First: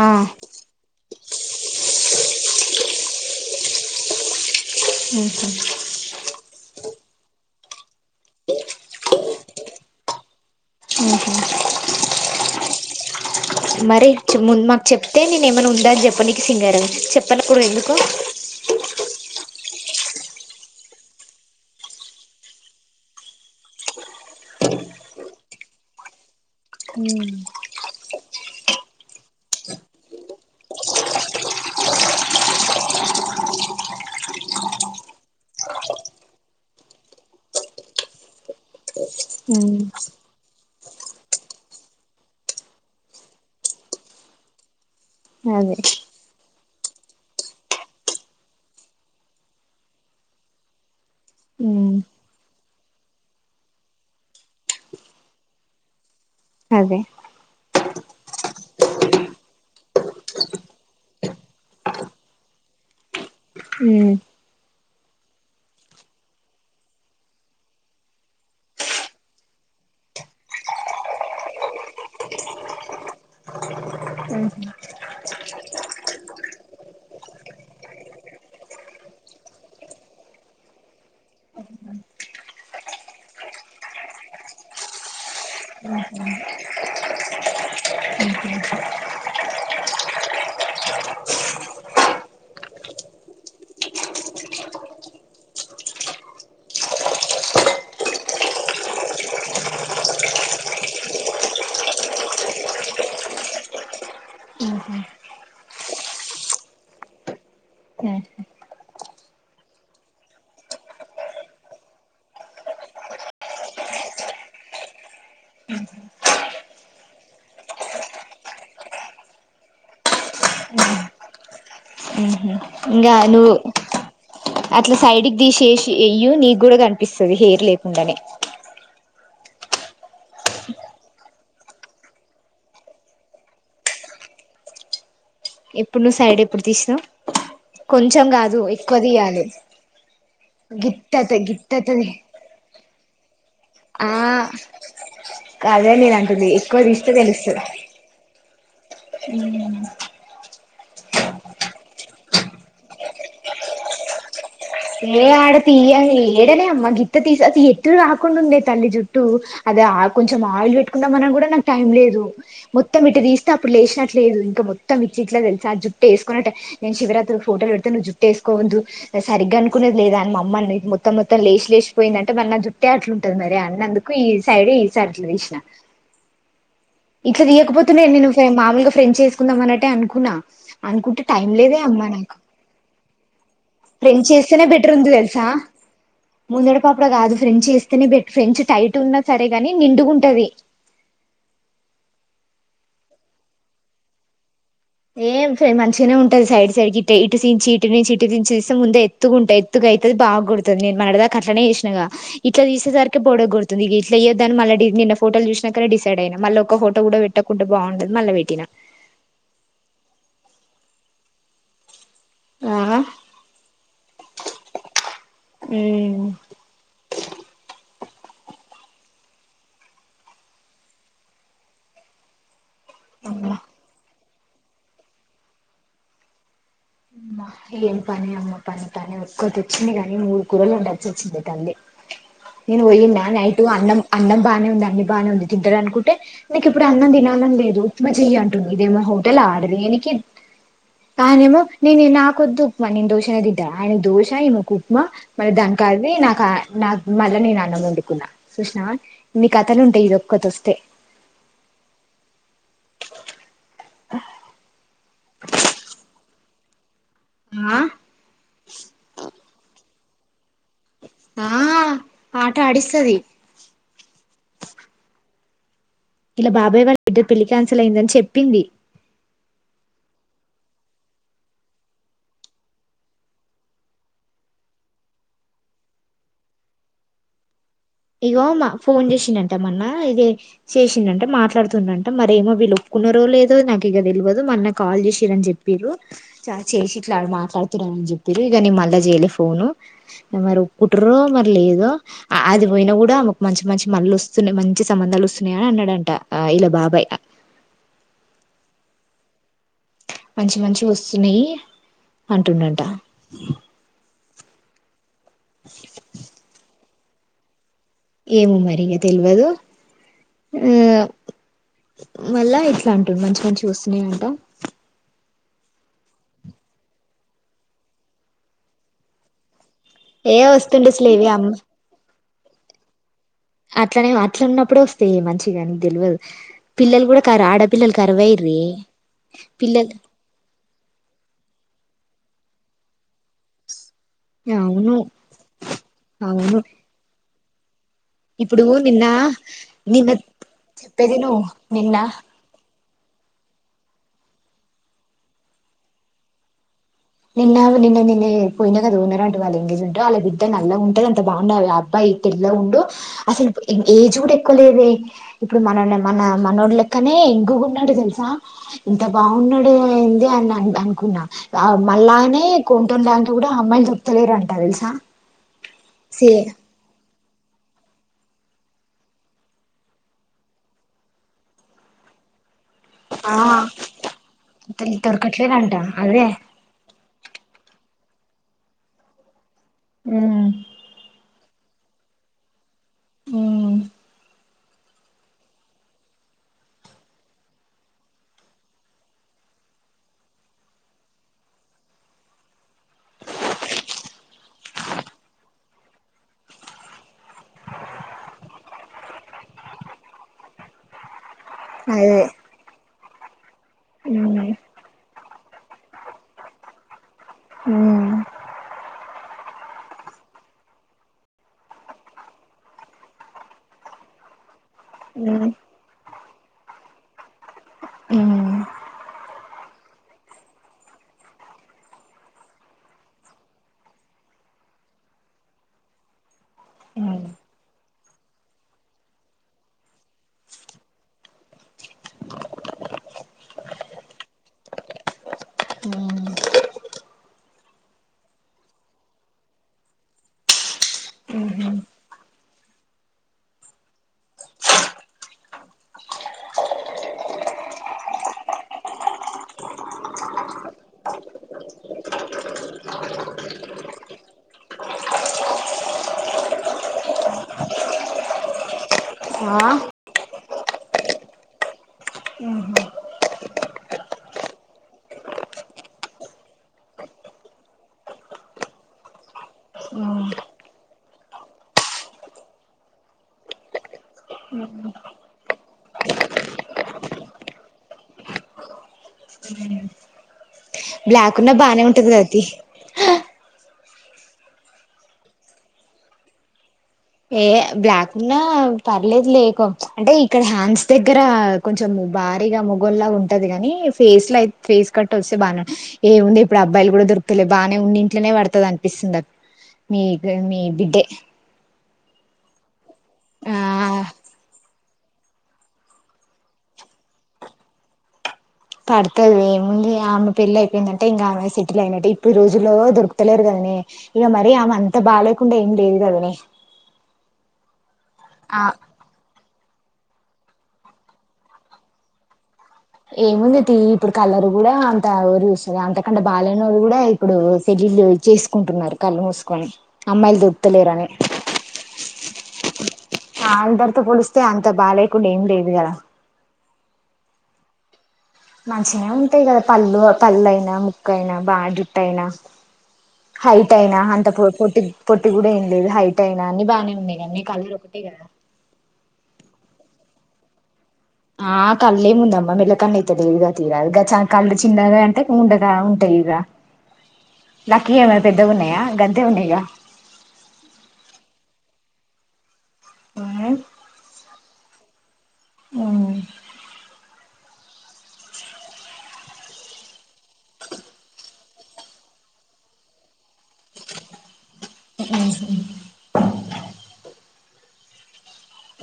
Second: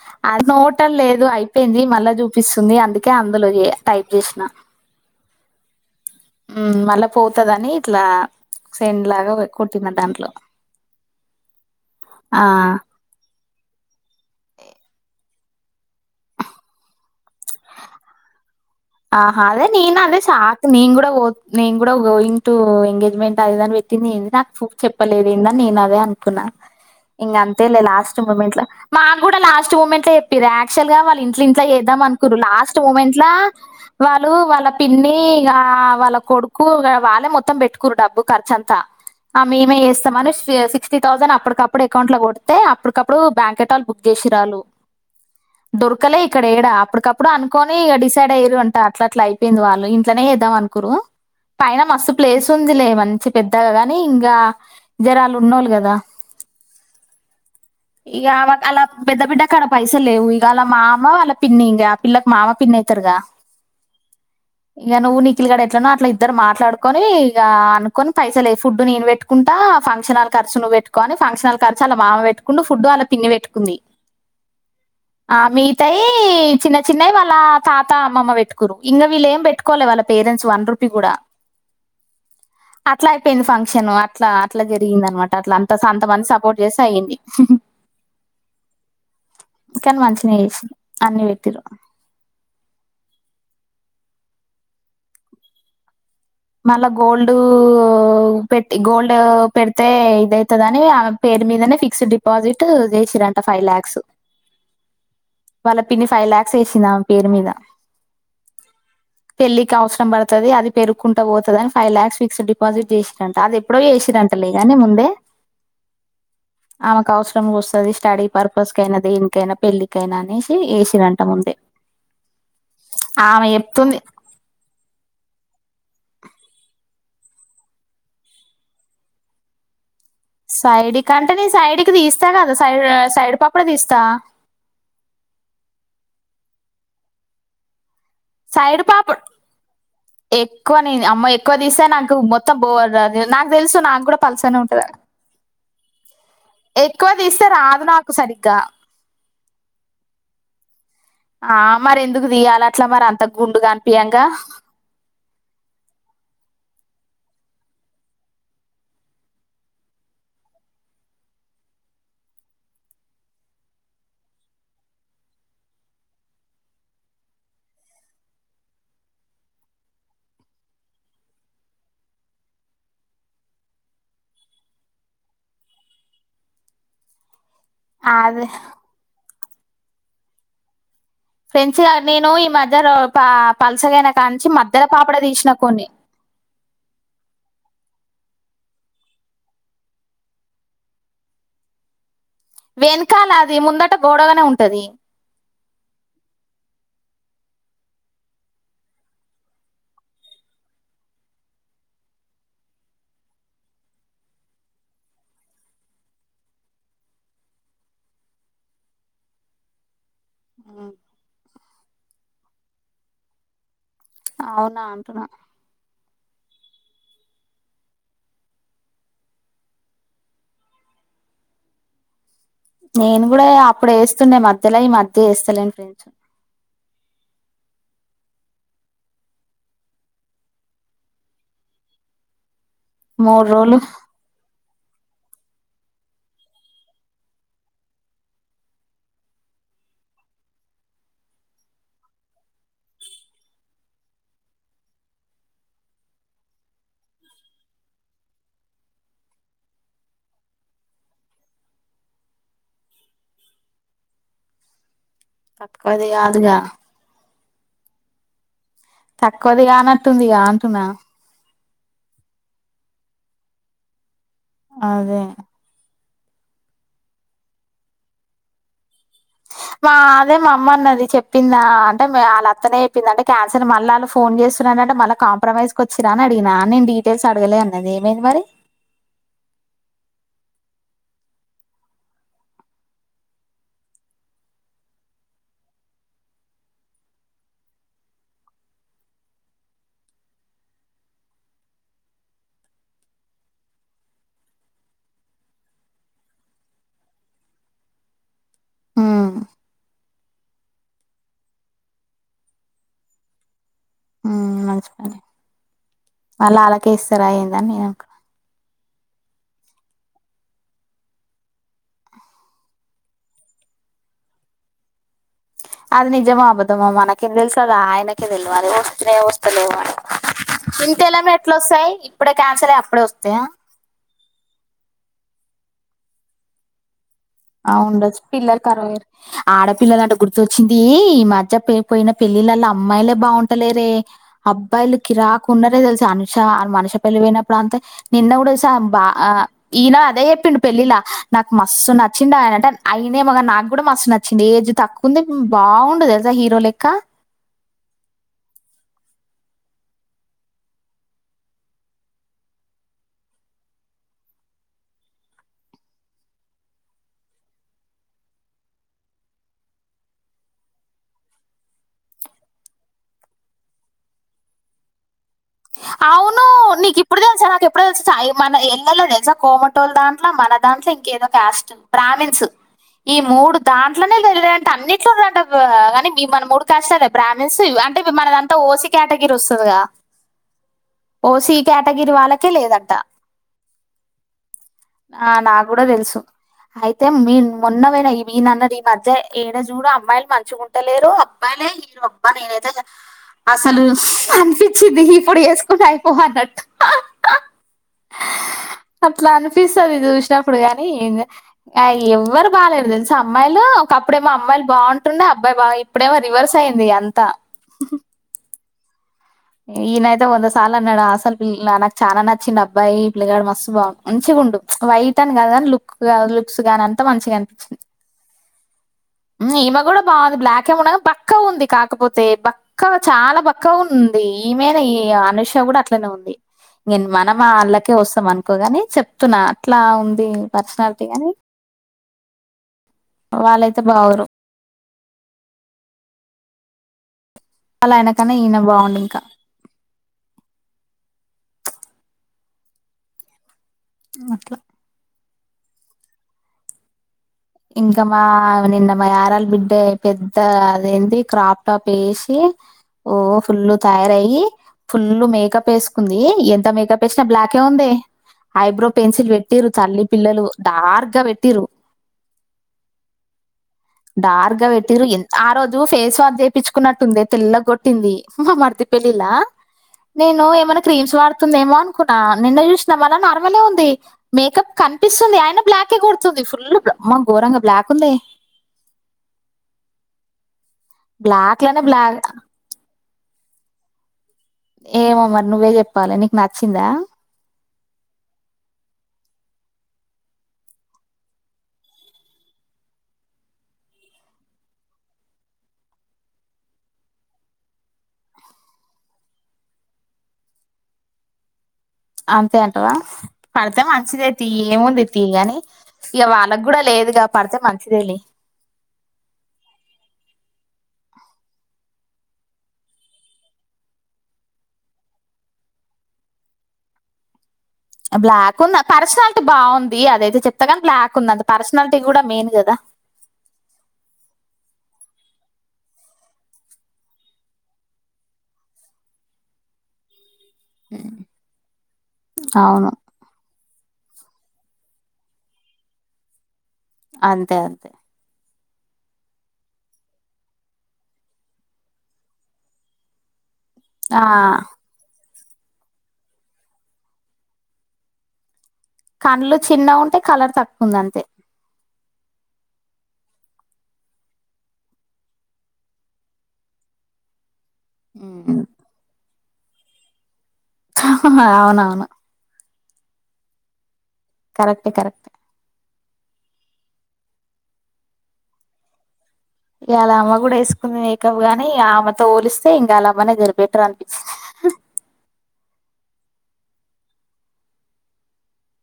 ఆ అది నోటలు లేదు అయిపోయింది మళ్ళా చూపిస్తుంది అందుకే అత్ టైప్ చేసిన ఉహు ఉ మళ్ళా పోతదని ట్లా సెండ్లాగ కొట్టిన దాంట్లో ఆహు ఆ మరి మాకు చెప్తే నేను ఏమైనా ఉందా అని చెప్ప నకు సింగార చెప్పనుప్పుడు ఎందుకు. ఆహా అదే నేను అదే సాాక్ నేను కూడా నేను కూడా గోయింగ్ టు ఎంగేజ్మెంట్ అదదని పెట్టింది నాకు చూ చెప్పలేదు ఏందని నేను అదే అనుకున్నాను. ఉమ్ ఇంకా అంతేలే లాస్ట్ లాస్ట్ మూమెంట్ లో మాకు కూడా లాస్ట్ మూమెంట్ చెప్పారు యాక్చువల్ గా వాళ్ళ ఇంట్ ఇట్లో వేద్దాం అనుకురు లాస్ట్ మూమెంట్ లో వాళ్ళు వాళ్ళ పిన్ని ఇ వాళ్ళ కొడుకు వాళ్ళే మొత్తం పెట్టుకురు డబ్బు ఖర్చు అంతా ఆ మేమే చేస్తామని సిక్స్టీ థౌసండ్ అప్పటికప్పుడు అకౌంట్ లో కొడితే అప్పుటికప్పుడు బ్యాంక్ ఎటళ బుక్ చేసిరాళ్ళు అదే దొరకలే ఇక్కడ ఏడా అప్పుటికప్పుడు అనుకోని సైడ ఎరు అంట అట్లా అట్లా అయిపోయింది వాళ్ళు ఇంట్లోనే వద్దాం అనుకురు పైన ఉమ్ మస్తు ప్లేస్ ఉందిలే మంచి పెద్దగా ని ఇంకా జర ఉన్న వాళ్ళు కదా అదే ఇక అలా పెద్ద బిడ్డ కాడ పైస లేవు ఇక అలా మామ వాళ్ల పిన్ని ఇంక ఆ పిల్లకి మామ పిన్న ఉమ్ ఇక నువ్వు నికుల్గాడ ఎట్లనో అట్లా ఇద్దరు మాట్లాడుకొని ఇక అనుకొని పైస లేదు ఫుడ్ నేను పెట్టుకుంటా ఫంక్షన హాల్ ఖర్చు నువ్వు పెట్టుకని ఫంక్షనల్ ఖర్చు అళ మామ పెట్టుకుంటూ ఫుడ్ వాళ పిన్ని పెట్టుకుంది ఆ మిగతయి చిన్న చిన్నవి వాళ్ళ తాత అమ్మమ్మ పెట్టుకురు ఇంకా వీళ్ళ ఏం పెట్టుకోవలే వాళ్ళ పేరెంట్స్ వన రూపీ కూడా అట్లా అయిపోయింది ఫంక్షన్ అట్లా అట్లా జరిగింది అనమాట అట్ అంత అంతమంది సపోర్ట్ చేస్తే అయిందిం కాని మంచిన చేసింది అన్ని పెట్టిర మళ్ళా గోల్డ్ పెట్టి గోల్డ్ పెడితే ఇదైతది ఆమె పేరు మీదనే ఫిక్స్డ్ డిపాజిట్ చేసిరంట ఫైవ్ ల్యాక్స్ ఊహు వాళ్ళ పిన్ని ఫైవ్ లాక్స్ వేసింది ఆమె పేరు మీద పెళ్ళికి అవసరం పడతది అది పేరు కు పోతుంది అని ఫైవ్ లాక్స్ ఫిక్స్డ్ డిపాజిట్ చేసిరంట అది ఎప్పుడో చేసిరంటలే ని ముందే ఆమెకు అవసరం వస్తుంది స్టడీ పర్పస్ కయినా దేనికైనా పెళ్ళకైనా అనేసి ఏసిండ్రు ముందే ఇంకా ఆమె నువ్వు చెప్తుంది అట్లా సైడ్కి దది చేసి వెయ్య నీకు కూడా కనిపిస్తుది హెర్ లేకుండానే సైడికి అంటే సైడుకి తీస్తా కదా సైడ్ సైడ్ పాప్పుడు తీస్తా. ఎప్పుడు నువ్వు సైడ్ ఎప్పుడు తీసినావ్ సైడ్ పాప ఎక్కువ న గిత్తత అమ్మ ఎక్కువ తీస్తే గిత్తతది నాకు మొత్తం పోడ నాకు తెలుసు నాకు ఆ కూడా పలుసనే ఉంటదా అదే నేను అంటుది ఎక్కువది తీస్తే తెలుసు రాదు నాకు సరిగ్గా ఆ మరి ఎందుకు తీయాల అట్లా మరి అంత గుండుగా అనిపియంగా ఏ ఆడతి అని ఏడనే అమ్మా గిత్త తీస ఎతు రాకుండా ఉందే తల్లి జుట్టు అది కొంచెం ఆయిల్ పెట్కున్నా మనం కూడా నాకు టైం లేదు మొత్తం ఇట్టు తీస్తే అప్పుడు లేచినట్లేదు ఇంకా మొత్తం ఇచ్చి ఇట్లా తెలుసా ఆ జుట్టు వేసుకున్నట్ నేను శివరాత్రు ఫోటోలు పెడతే జుట్టు వేసుకోవద్దు సరిగ్గాను. కున్నది లేదా అని మమ్మది మొత్తం మొత్తం లేచి లేచిపోయిందంటే మ జుట్టే అట్లు ఉంటది మరి అన్నందుకు ఈ సైడ ఈస అట్లు వసిన అట్లా తీయకపోతున్నాను నేను అదే మామూలుగా ఫ్రెండ్స్ చేసుకుంటా అకుందా అన్నటే అనుకున్నా అనుకుంటే టైం లేదే ఫ్రెండ్స్ గా అమ్మా నేను నాకు ఈ మధ్య పల్సగైన కా నుంచి మధ్య ఎక్కడ ఉందో తెలుసా ముందడి పాపడ కాదు ఫ్రెండ్ చేస్తేనే ట్ ఫ్రెంచ్ టైట్ ఉన్నా సరేగాని నిండుగ ఉంటది వెనకాల అది ముందట బోడగా ఉంట ఏం స మంచిగానే ఉంటంది సైడ్ సైడ్ క ఇ ఇటుంచి ఇటు నుంచి ఇటు తీస్తే ముందే ఎతుగా ఉంటాయి ఎత్తుగా అయితుది బాగుడతుంది నేను మనదాకా అట్లనే చేసినాగా ఇట్లా తీసేసరికి బోడగా కొడుతుంది ఇట్లా ఇయొద్దాని మళ్ళ నిన్న ఫోటోలు చూసినాకనే డిసైడ్ అయినా మళ్ళ ఒ ఒక ఫోటో కూడా పెట్టకుండా బాగుండదు మళ్ళ పెట్టినా ఆ ఆ అవునా అంటున్నా ఉమ్ నేను కూడా అమ్మ అప్పుడే వేస్త వేస్తుండే మధ్యలో ఈ మధ్య ఏస్తలేను ఫ్రెండ్స్ మ్ ఏం పని అమ్మ పని పని ఒక్కటి వచ్చింది కాని మూడు కూరు లు ఉండచ్చ వచ్చింది తల్లి నేను పోయిండా మూడు నైటు రోజులు అన్నం అన్నం బానే అన్ని బాగానే ఉంది తిటాలీ అనుకుంటే నీకు ఇప్పుడు అన్నం తినాలని లేదు ఇప్పుడు చేయి అంటుంది ఇదేమో హోటల్ ఆర్డర్ చేయటానికి తనేమో నేను నాకొద్దు ఉప్మా నేను దోష తింట ఆయన దోష ఈమే కు ఉప్మా మళ్ళీ దానికి అది మళ్ళీ నేను అన్నం వండుకున్న చూసావా ఇన్ని కథలు ఉంటాయి ఇక్కడికి వస్తె హా అది కాదుగా ఆ తక్కువది కానట్టుందిగా అంటున్నా ఆ ఆట ఆడిస్తది అదె ఇల బాబాయ్ వాళ్ళ బిడ్డ పెళ్లి కాన్సిల్ అయిందని చెప్పింది వా అదే మా అమ్మ అన్నది చెప్పిందా అంటే వాళ్ళ అత్తనే చెప్పింది అంటే క్యాన్సెల్ మళ్ళ ఆళ్ళు ఫోన్ చేస్తురంట మళ్ళ కాంప్రమైజ్ కొచ్చిరు అని అడిగినా నేను డీటెయిల్స్ అడగలే అన్నది ఏమైంది మరి ఇగో మా ఫోన్ చేసిండంట మన్నా ఇదే చేసిండంట మాట్లాడుతున్నడంట మరేమో వీళ్ళు ఒప్పుకున్నారో లేదో నాకు ఇగ తెల్వదు మా అన్నా కాల్ చేసిరని చెప్పిండు చ చేసి పోయిన గుడ ఆమెకు మంచి మంచి మల్లొస్తునాయి మంచి సంబంధాలు వస్తున్నాయని అన్నడంట అ ఇల బాబాయి హా మంచి మంచి వస్తున్నాయి అంటుండంట ఉ మంచిపని అలా అలా కేసర అయిందనయ ఏమో మరి తెల్వదు ఆ మళ్ళ ఇట్లా అంటుండు మంచి మంచి వస్తున్నాయి అంట అది నిజమా అబద్ధమా మనకేం తెలుస్థాధి అ ఆయనకే తెలియాల వస్తున్నయో వస్తలేవో అని ఏ వస్తుండొచ్చు ఇంత లేవే ఎలమె అమ్మ ఎట్లా వస్తాయి ఇప్పుడే క్యాన్సిల్ అయి అప్పుడే వస్తాయా అట్లనే అట్లునపుడే వస్తాయి మంచి కానీ తెల్వదు పిల్లలు గుడా ఆ ఉండొచ్చు పిల్లలు కరువయిరు పిల్లలు ఆడపిల్లల అంటే గుర్తొచ్చిందీ మా అత్త పోయిన పెళ్ళిళ్ళల అమ్మాయిలే బాగుంటలేరే అవును అబ్బాయిలు కిరాక్ ఉన్నరే తెలుసా అనుషా అవును మనుష పెళ్లి పోయినప్పు ప్రాంత నిన్న గుడ ఇప్పుడు స నిన్న బా ఈయన నిన్న అదే చెప్పిండు పెళ్ళిల చెప్పేది నువ్వు నాకు మస్తు నిన్న నా అంటే అయింది ఏమో గానీ నాకు కూడా మస్తు నచ్చిండు ఏజ్ తక్కువ ఉంది బాగుండు తెల్సా హీరో లెక్క నిన్నా నిన్న నిన్న పోయినా కదా ఉన్నర అంట వాళ్ళ ఎంగేజ్మెంట్ లో వాళ్ళ బిడ్డ నల్లగుంటది అంత బాగుండదు అబ్బాయి తెల్లగ ఉండు అసలు ఏజ్ గూడ ఎక్కువ లేవే ఇప్పుడు మన మన మనోడిలెక్కనే యంగ్ గ ఉన్నాడు తెలుసా ఎంత బాగున్నాడే ఎంది అని అనుకున్నా మనలాగనే కోమటోల్ దాంట్లో గుడా అమ్మాయిలు దొర్కుతలేరంట తెలుసా సి అవును నీకిప్ ఇప్పుడు తెలుసా నాకు ఎప్పుడో తెలుస సాయి మన ఇళ్లలో తెలుసా కోమటోలు దాంట్లో మన దాంట్లో ఇంకేదో క్యాస్ట్ బ్రాహ్మిన్స్ ఈ ఆ మూడు దాంట్లోనే లేరంట అనిట్లో ఉన్నరంట దొరకట్లేదంట కాని అదే మన మూడు కాస్ట్‌లో బ్రాహ్మిన్స్ అంటే మనదంతా ఓసీ కేటగిరీ వస్తదిగా ఉహ్ ఓసి కేటగిరి వాళ్ళకే లేదంట ఉహ్ ఆ నా కూడా తెలుసు అయితే మీ మొన్నవొయిన మీనన్నది ఈ మధ్య ఏడ చూడు అమ్మాయిలు మంచిగుంటలేరు అబ్బాయిలే హీరో అబ్బా నేనైతే అసలు అని చ్చిది ఇప్పుడు చేసుకుంటే అయిపోవన్నట్టు హ హ అట్లా అనిపిస్తది చూసినప్పుడు కానీ ఆ అదే ఎవ్వరు బాలేదు తెలుసా అమ్మాయిలు ఒకప్పుడేమో ఉమ్ అమ్మాయిలు బాగుంటుండే అబ్బాయి బా ఇప్పుడేమో రివర్స్ అయింది అం త్త ఈయనైయితే వంద సార్లు అన్నాడు అసలు పిల్ల నాకు చాలా నచ్చిండు అబ్బాయి పిల్లగాడు మస్తు బా మంచిగా ఉండు వైట్ అని కాదు కాని లుక్ లుక్స్ గాని అంత మంచిగా అనిపిచింది ఉమ్ ఈమె కూడా బాగుంది బ్లాక్ ఏ ఉండె గాని బక్కగ ఉంది కాకపోతే బక్కగ చాలా బక్కగ ఉంది. ఈమెనె ఈ అనుష కూడా అట్లనే ఉంది నేను మనం అళ్ళకే వస్తాం అనుకోగాని చెప్తున్నా అట్లా ఉంది పర్సనాలిటీ గాని వాళ్ళయితే బాగురు వాళ్ళ ఆయనకన్నా ఈయన బాగుండు ఇంకా అట్ల ఇంకా మా నిన్న మా యరాల బిడ్డ పెద్ద అదేంటి క్రాప్ టాప్ వేసి ఓ ఫుల్లు తయారయి ఫుల్ మేకప్ వేసుకుంది. ఎంత మేకప్ వేసినా బ్లాకే ఉంది. ఐబ్రో పెన్సిల్ ఆ పెట్టిరు తల్లి పిల్లలు డార్క్ గా పెట్టిరు డార్క్ గా పెట్టిరు ఆ రోజు ఫేస్ వాష్ చేపిచ్చుకున్నట్టుంది తెల్లగ కొట్టింది. మా మర్ది పెళ్లిలా నేను ఏమైనా క్రీమ్స్ వాడుతుందేమో అనుకున్నా నిన్న చూసినా మళ్ళ నార్మలే ఉంది. మేకప్ కనిపిస్తుంది అయిన బ్లాకే కొడుతుంది. ఫుల్ ఆమ్మో గోరంగ బ్లాక్ ఉంది బ్లాక్ ఉన్నా లోనే బాగానే ఉంటది కదా బ్లాక్ తీ ఏమో మరి నువ్వే చెప్పాలి నీకు నచ్చిందా ఏ బ్లాక్ ఉన్నా పర్లేదు లేకో అంటే ఇక్కడ హ్యాండ్స్ దగ్గర కొంచెం భారీగా మొగోల్లాగా ఉంటది. కాని ఫేస్ లో అయి ఫేస్ కట్ వస్తే బాగానే ఉంటది. ఏముంది ఇప్పుడు అబ్బాయిలు కూడా దొరుకుతలే బాగానే ఉన్ని ఇంట్లోనే పడతది అనిపిస్తుంది. అ మీ మీ బిడ్డే అంతే అంతే పడితే ఆ మంచిదే తి ఏముంది తీ గాని ఇక వాళ్ళకి కూడా లేదుగా పడితే మంచిదేలే పడుతుది ఏముంది ఆమె పెళ్లి అయిపోయిందంటే ఇంకా ఆమె సెటిల్ అయినట్టే. ఇప్పుడు రోజుల్లో దొరుకుతలేరు కదనే ఇక మరీ ఆమె అంత బాగాలేకుండా ఏం లేదు కదనే. బ్లాక్ ఆ ఉన్నా పర్సనాలిటీ బాగుంది అది అయితే చెప్తాగాని బ్లాక్ ఉంది పర్సనాలిటీ కూడా మెయిన్ కదా ఏముంది తి ఇప్పుడు కళ్ళర్ కూడా అంత ఎవరు చూస్తు అంతకంటే బాలేనోళ్లు కూడా ఇప్పుడు షెడ్యూల్డ్ చేసుకుంటున్నారు కళ్ళు మూసుకొని అమ్మాయిల్ దో క్త లేరని అవును ఆ అందర్ తో పోలుస్తే అంత బా లేకుండా ఏం లేదు కద అంతే అంతే మంచిినే ఉంటాయి కదా పళ్ళు కళ్ళైనా ముకైన బా జుటైనా హైట్ అయినా ఆ అంత పో పొట్టి పోట్ ట్టి కూడా ఏం లేదు హైట్ అయినా అని బానే ఉన్నాయి గానీ నీ కలర్ ఒకటే కదా కండ్లు చిన్నగుంటే కలర్ తక్ ఆ కళ్ళే ముందమ్మా మెల్ల కన్నె త లేదుగా తీయరాదు గ చ కళ్ళు చిన్నగా అంటే ఉండగా ఉంటాయ్ ఇగ లక్కీ యెమన్న ఉమ్. పెద్దగుంన్నాయా గంతే ఉన్నాయ్ గా అవునవును హుమ్ కరెక్ట్ ఏ కరెక్ట్ ఏ హు ఇ అల్ల అమ్మ కూడా వేసుకుంది మేకప్ గాని అమెతో పోలిస్తే ఇంగళ్ళవ్వనే జెరి బెటారనిపిిచ్ హు మ్ మ్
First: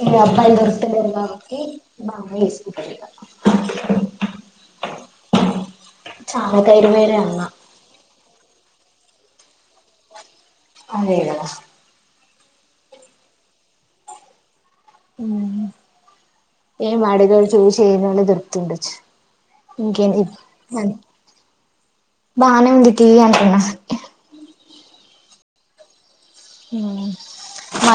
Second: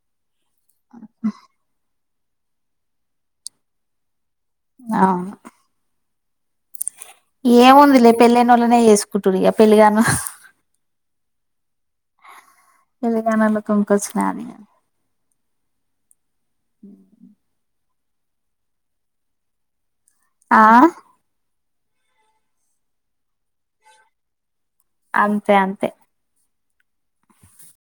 ఇ మైలు దొరికుత లేరు కాబట్టి బానే చేసుకుంటాడు ఇగ ఆ చానకా ఇరవై ఎం ఉందిలే పెలైనోళ్లనే చేేస్ కుటుండి గప్ అదే గదా పెళ్లి కానోళ్లకొంకొచ్చినది ఇగ హు ఏం మడుగాడు చూస్ ఏజ్ లోనే దొరుకుతుండొచ్చు ఇకేంది ఆ మరి బానే ఉంది తియ్ అంటున్నా అంతే అంతే హు మర్